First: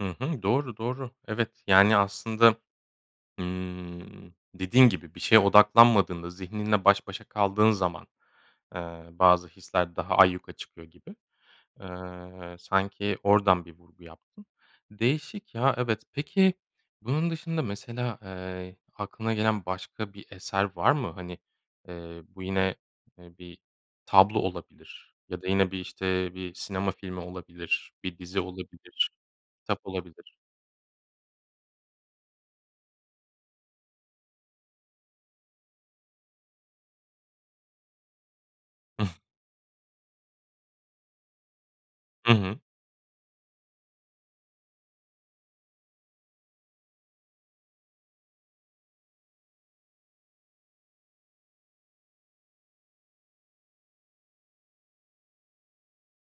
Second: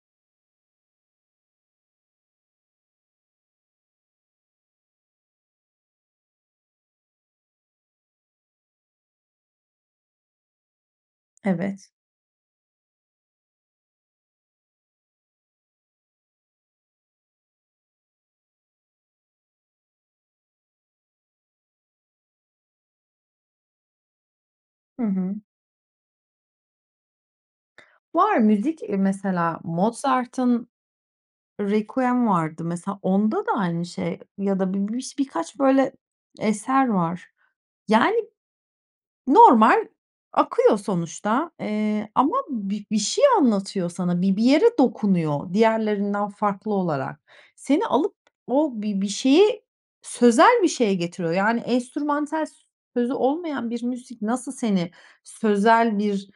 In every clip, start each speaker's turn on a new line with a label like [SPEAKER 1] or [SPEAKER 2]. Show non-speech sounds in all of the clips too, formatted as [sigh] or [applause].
[SPEAKER 1] Hı hı. Doğru, doğru. Evet, yani, aslında, ımm, dediğin gibi bir şeye odaklanmadığında, zihninle baş başa kaldığın zaman, eee, bazı hisler daha ayyuka çıkıyor gibi.
[SPEAKER 2] Evet.
[SPEAKER 1] Eee, sanki oradan bir vurgu yaptın. Değişik, ya, evet. Peki bunun dışında mesela, eee, aklına gelen başka bir eser var mı? Hani, eee, bu yine, eee, bir tablo
[SPEAKER 2] Hı
[SPEAKER 1] olabilir
[SPEAKER 2] hı.
[SPEAKER 1] ya da yine bir, işte, bir sinema filmi olabilir, bir
[SPEAKER 2] Var,
[SPEAKER 1] dizi
[SPEAKER 2] müzik, eee,
[SPEAKER 1] olabilir,
[SPEAKER 2] mesela,
[SPEAKER 1] kitap olabilir.
[SPEAKER 2] Mozart'ın “Requiem” vardı. Mesela, onda da aynı şey ya da bir biş birkaç, böyle, eser var. Yani,
[SPEAKER 1] Hıh.
[SPEAKER 2] normal akıyor sonuçta. Eee,
[SPEAKER 1] Hı
[SPEAKER 2] ama
[SPEAKER 1] hı.
[SPEAKER 2] bir bir şey anlatıyor sana, bir bir yere dokunuyor diğerlerinden farklı olarak. Seni alıp o bir bir şeye, sözel bir şeye getiriyor. Yani, enstrümantal, s sözü olmayan bir müzik nasıl seni sözel bir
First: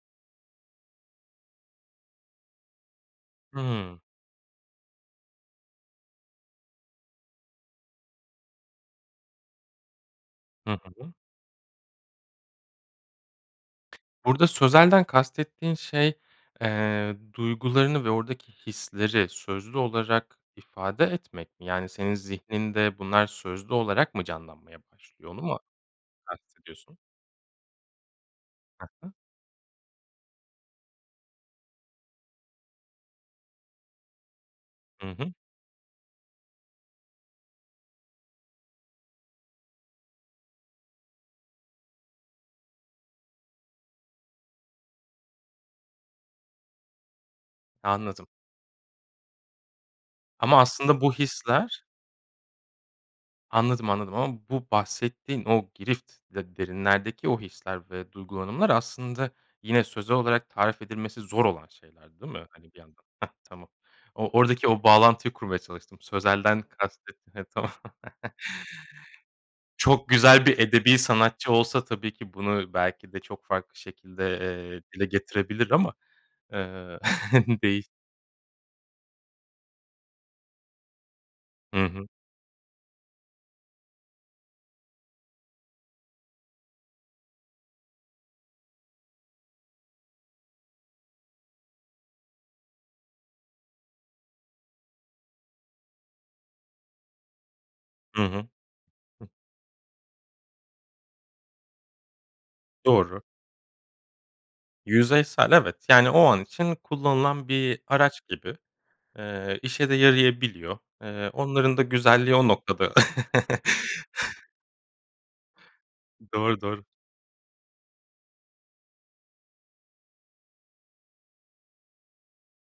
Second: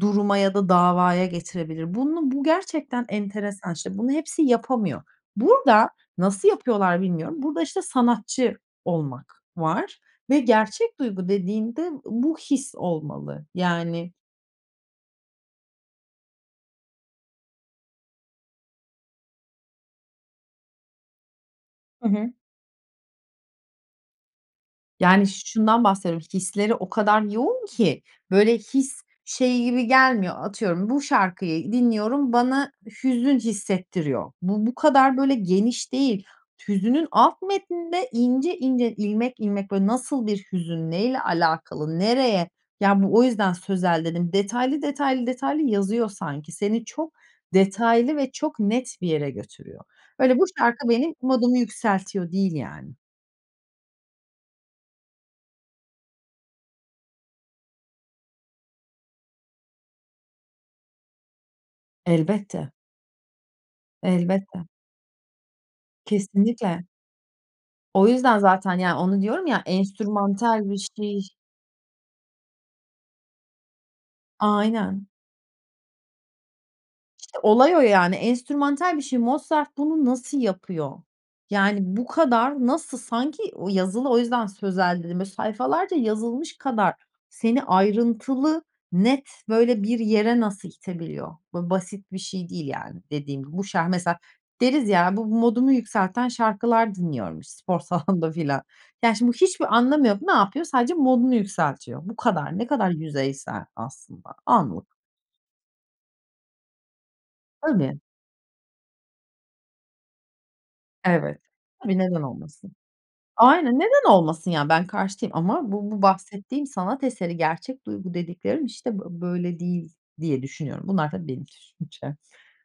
[SPEAKER 2] duruma ya da davaya getirebilir? Bunu bu gerçekten enteresan. İşte,
[SPEAKER 1] Hımm.
[SPEAKER 2] bunu hepsi yapamıyor. Burada, nasıl yapıyorlar bilmiyorum, burada, işte, sanatçı olmak var ve
[SPEAKER 1] Hı
[SPEAKER 2] gerçek
[SPEAKER 1] hı.
[SPEAKER 2] duygu dediğinde, ııı, bu his olmalı. Yani
[SPEAKER 1] Burada sözelden kastettiğin şey, eee, duygularını ve oradaki hisleri sözlü olarak ifade etmek mi? Yani,
[SPEAKER 2] Hı
[SPEAKER 1] senin
[SPEAKER 2] hı.
[SPEAKER 1] zihninde bunlar sözlü olarak mı canlanmaya
[SPEAKER 2] Yani
[SPEAKER 1] başlıyor? Onu
[SPEAKER 2] ş
[SPEAKER 1] mu
[SPEAKER 2] şundan bahsediyorum, hisleri o
[SPEAKER 1] kastediyorsun?
[SPEAKER 2] kadar yoğun ki, böyle,
[SPEAKER 1] Hı
[SPEAKER 2] his
[SPEAKER 1] hı.
[SPEAKER 2] şey gibi gelmiyor, atıyorum bu şarkıyı dinliyorum, bana hüzün hissettiriyor. Bu, bu
[SPEAKER 1] Hı
[SPEAKER 2] kadar
[SPEAKER 1] hı.
[SPEAKER 2] böyle geniş değil. Hüznün alt metninde ince ince, ilmek ilmek, böyle nasıl bir hüzün? Ne ile alakalı? Nereye? Ya, bu o yüzden sözel dedim. Detaylı, detaylı, detaylı yazıyor sanki. Seni çok detaylı
[SPEAKER 1] Anladım.
[SPEAKER 2] ve çok net bir yere götürüyor. Öyle bu
[SPEAKER 1] Ama
[SPEAKER 2] şarkı
[SPEAKER 1] aslında bu
[SPEAKER 2] benim modumu
[SPEAKER 1] hisler
[SPEAKER 2] yükseltiyor, değil, yani.
[SPEAKER 1] Anladım, anladım. Ama bu bahsettiğin o girift, de derinlerdeki o hisler ve duygulanımlar aslında yine sözel olarak tarif edilmesi zor olan şeyler değil mi,
[SPEAKER 2] Elbette.
[SPEAKER 1] hani, bir yandan? Hah, tamam. O
[SPEAKER 2] Elbette.
[SPEAKER 1] oradaki o bağlantıyı kurmaya çalıştım. Sözelden
[SPEAKER 2] Kesinlikle.
[SPEAKER 1] kastettin heh, tamam.
[SPEAKER 2] O
[SPEAKER 1] [chuckles]
[SPEAKER 2] yüzden zaten. Yani, onu diyorum ya,
[SPEAKER 1] Çok güzel bir
[SPEAKER 2] enstrümantal bir
[SPEAKER 1] edebî
[SPEAKER 2] şey
[SPEAKER 1] sanatçı olsa tabii ki bunu belki de çok farklı şekilde, eee, dile
[SPEAKER 2] Aynen.
[SPEAKER 1] getirebilir ama, eee,
[SPEAKER 2] İşte,
[SPEAKER 1] [chuckles]
[SPEAKER 2] olay o,
[SPEAKER 1] değil.
[SPEAKER 2] yani. Enstrümantal bir şey. Mozart bunu nasıl yapıyor? Yani,
[SPEAKER 1] Hı hı.
[SPEAKER 2] bu kadar nasıl Sanki o yazılı, o yüzden sözel dedim. Böyle sayfalarca yazılmış kadar seni ayrıntılı, net, böyle bir yere nasıl itebiliyor? Böyle basit bir şey değil, yani, dediğim. Bu şar mesela, deriz ya, bu modumu yükselten şarkılar dinliyorum spor
[SPEAKER 1] Hı
[SPEAKER 2] salonunda
[SPEAKER 1] hı.
[SPEAKER 2] filan. Yani,
[SPEAKER 1] Hıh.
[SPEAKER 2] şimdi bu hiçbir anlamı yok. Ne yapıyor? Sadece modunu yükseltiyor. Bu kadar. Ne kadar
[SPEAKER 1] Doğru.
[SPEAKER 2] yüzeysel aslında. Anlık.
[SPEAKER 1] Yüzeysel, evet. Yani, o an için kullanılan bir
[SPEAKER 2] Tabii.
[SPEAKER 1] araç gibi. Eee, işe de yarayabiliyor. Eee,
[SPEAKER 2] Evet.
[SPEAKER 1] onların da
[SPEAKER 2] Tabii, neden
[SPEAKER 1] güzelliği o
[SPEAKER 2] olmasın?
[SPEAKER 1] noktada. [chuckles]
[SPEAKER 2] Aynen, neden olmasın? Yani, ben karşı değilim ama bu bu
[SPEAKER 1] Doğru,
[SPEAKER 2] bahsettiğim
[SPEAKER 1] doğru.
[SPEAKER 2] sanat eseri, gerçek duygu dediklerim işte bö böyle değil, diye düşünüyorum. Bunlar tabii, benim düşüncem.